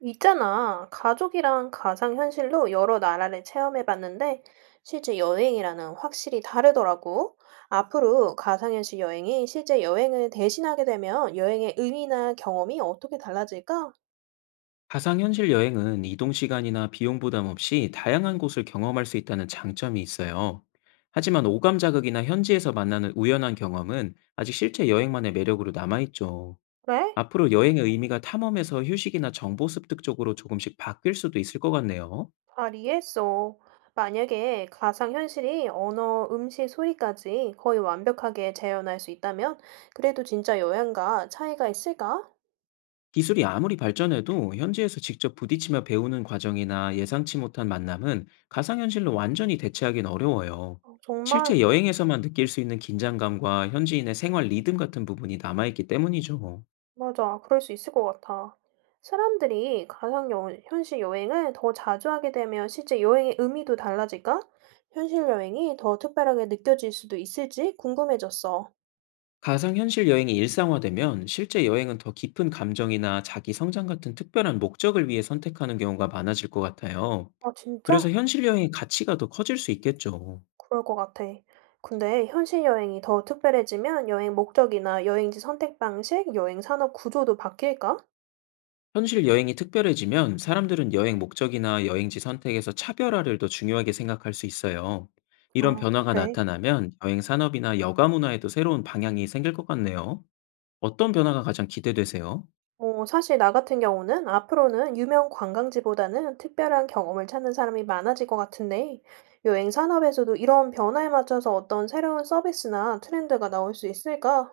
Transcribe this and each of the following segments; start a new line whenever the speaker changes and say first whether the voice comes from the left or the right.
right: 있잖아. 가족이랑 가상현실로 여러 나라를 체험해봤는데 실제 여행이라는 확실히 다르더라고. 앞으로 가상현실 여행이 실제 여행을 대신하게 되면 여행의 의미나 경험이 어떻게 달라질까?
left: 가상현실 여행은 이동 시간이나 비용 부담 없이 다양한 곳을 경험할 수 있다는 장점이 있어요. 하지만 오감 자극이나 현지에서 만나는 우연한 경험은 아직 실제 여행만의 매력으로 남아있죠.
right: 그래?
left: 앞으로 여행의 의미가 탐험에서 휴식이나 정보 습득 쪽으로 조금씩 바뀔 수도 있을 것 같네요.
right: 잘 이해했어. 만약에 가상현실이 언어, 음식, 소리까지 거의 완벽하게 재현할 수 있다면 그래도 진짜 여행과 차이가 있을까?
left: 기술이 아무리 발전해도 현지에서 직접 부딪히며 배우는 과정이나 예상치 못한 만남은 가상현실로 완전히 대체하긴 어려워요.
right: 어, 정말
left: 실제 여행에서만 느낄 수 있는 긴장감과 현지인의 생활 리듬 같은 부분이 남아있기 때문이죠.
right: 맞아. 그럴 수 있을 것 같아. 사람들이 가상 여 현실 여행을 더 자주 하게 되면 실제 여행의 의미도 달라질까? 현실 여행이 더 특별하게 느껴질 수도 있을지 궁금해졌어.
left: 가상현실 여행이 일상화되면 실제 여행은 더 깊은 감정이나 자기 성장 같은 특별한 목적을 위해 선택하는 경우가 많아질 것 같아요.
right: 아, 진짜?
left: 그래서 현실 여행의 가치가 더 커질 수 있겠죠.
right: 그럴 것 같아. 근데 현실 여행이 더 특별해지면 여행 목적이나 여행지 선택 방식, 여행 산업 구조도 바뀔까?
left: 현실 여행이 특별해지면 사람들은 여행 목적이나 여행지 선택에서 차별화를 더 중요하게 생각할 수 있어요. 이런
right: 어,
left: 변화가
right: 그래.
left: 나타나면 여행 산업이나 여가 문화에도 새로운 방향이 생길 것 같네요. 어떤 변화가 가장 기대되세요?
right: 어, 사실 나 같은 경우는 앞으로는 유명 관광지보다는 특별한 경험을 찾는 사람이 많아질 것 같은데, 여행 산업에서도 이런 변화에 맞춰서 어떤 새로운 서비스나 트렌드가 나올 수 있을까?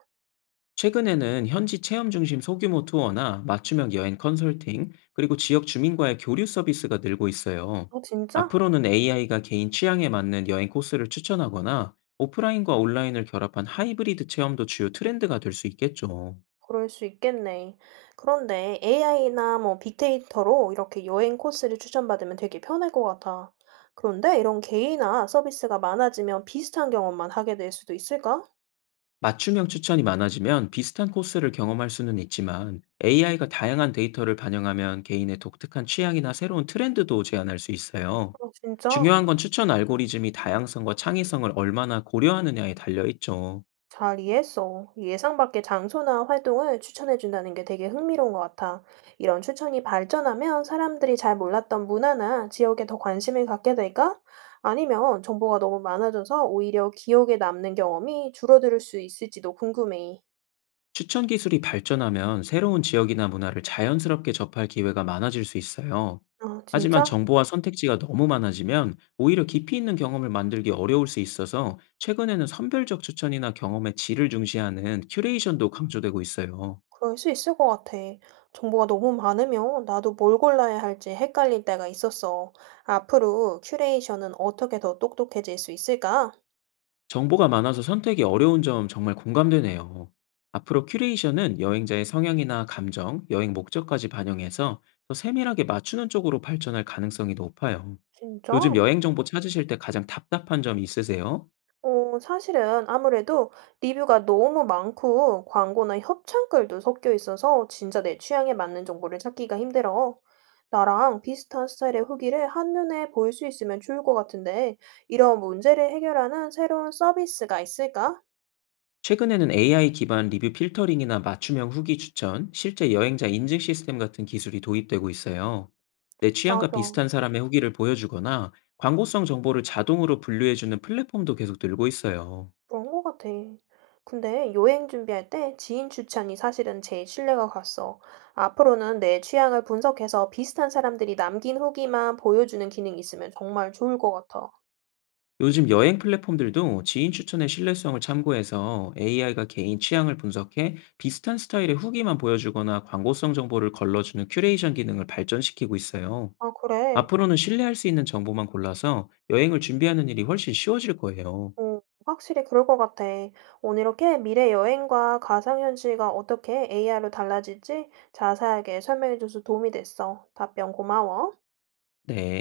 left: 최근에는 현지 체험 중심 소규모 투어나 맞춤형 여행 컨설팅, 그리고 지역 주민과의 교류 서비스가 늘고 있어요.
right: 어, 진짜?
left: 앞으로는 AI가 개인 취향에 맞는 여행 코스를 추천하거나 오프라인과 온라인을 결합한 하이브리드 체험도 주요 트렌드가 될 수 있겠죠.
right: 그럴 수 있겠네. 그런데 AI나 뭐 빅데이터로 이렇게 여행 코스를 추천받으면 되게 편할 것 같아. 그런데 이런 개인화 서비스가 많아지면 비슷한 경험만 하게 될 수도 있을까?
left: 맞춤형 추천이 많아지면 비슷한 코스를 경험할 수는 있지만 AI가 다양한 데이터를 반영하면 개인의 독특한 취향이나 새로운 트렌드도 제안할 수 있어요.
right: 어, 진짜?
left: 중요한 건 추천 알고리즘이 다양성과 창의성을 얼마나 고려하느냐에 달려 있죠.
right: 잘 이해했어. 예상 밖의 장소나 활동을 추천해준다는 게 되게 흥미로운 것 같아. 이런 추천이 발전하면 사람들이 잘 몰랐던 문화나 지역에 더 관심을 갖게 될까? 아니면 정보가 너무 많아져서 오히려 기억에 남는 경험이 줄어들 수 있을지도 궁금해.
left: 추천 기술이 발전하면 새로운 지역이나 문화를 자연스럽게 접할 기회가 많아질 수 있어요.
right: 아,
left: 하지만
right: 진짜?
left: 정보와 선택지가 너무 많아지면 오히려 깊이 있는 경험을 만들기 어려울 수 있어서, 최근에는 선별적 추천이나 경험의 질을 중시하는 큐레이션도 강조되고 있어요.
right: 그럴 수 있을 것 같아. 정보가 너무 많으면 나도 뭘 골라야 할지 헷갈릴 때가 있었어. 앞으로 큐레이션은 어떻게 더 똑똑해질 수 있을까?
left: 정보가 많아서 선택이 어려운 점 정말 공감되네요. 앞으로 큐레이션은 여행자의 성향이나 감정, 여행 목적까지 반영해서 더 세밀하게 맞추는 쪽으로 발전할 가능성이 높아요.
right: 진짜?
left: 요즘 여행 정보 찾으실 때 가장 답답한 점이 있으세요?
right: 어, 사실은 아무래도 리뷰가 너무 많고 광고나 협찬글도 섞여 있어서 진짜 내 취향에 맞는 정보를 찾기가 힘들어. 나랑 비슷한 스타일의 후기를 한눈에 볼 수 있으면 좋을 것 같은데, 이런 문제를 해결하는 새로운 서비스가 있을까?
left: 최근에는 AI 기반 리뷰 필터링이나 맞춤형 후기 추천, 실제 여행자 인증 시스템 같은 기술이 도입되고 있어요. 내 취향과
right: 맞아.
left: 비슷한 사람의 후기를 보여주거나 광고성 정보를 자동으로 분류해주는 플랫폼도 계속 늘고 있어요.
right: 그런 것 같아. 근데 여행 준비할 때 지인 추천이 사실은 제일 신뢰가 갔어. 앞으로는 내 취향을 분석해서 비슷한 사람들이 남긴 후기만 보여주는 기능이 있으면 정말 좋을 것 같아.
left: 요즘 여행 플랫폼들도 지인 추천의 신뢰성을 참고해서, AI가 개인 취향을 분석해 비슷한 스타일의 후기만 보여주거나 광고성 정보를 걸러주는 큐레이션 기능을 발전시키고 있어요.
right: 아, 그래?
left: 앞으로는 신뢰할 수 있는 정보만 골라서 여행을 준비하는 일이 훨씬 쉬워질 거예요.
right: 어, 확실히 그럴 것 같아. 오늘 이렇게 미래 여행과 가상현실이 어떻게 AI로 달라질지 자세하게 설명해 줘서 도움이 됐어. 답변 고마워.
left: 네.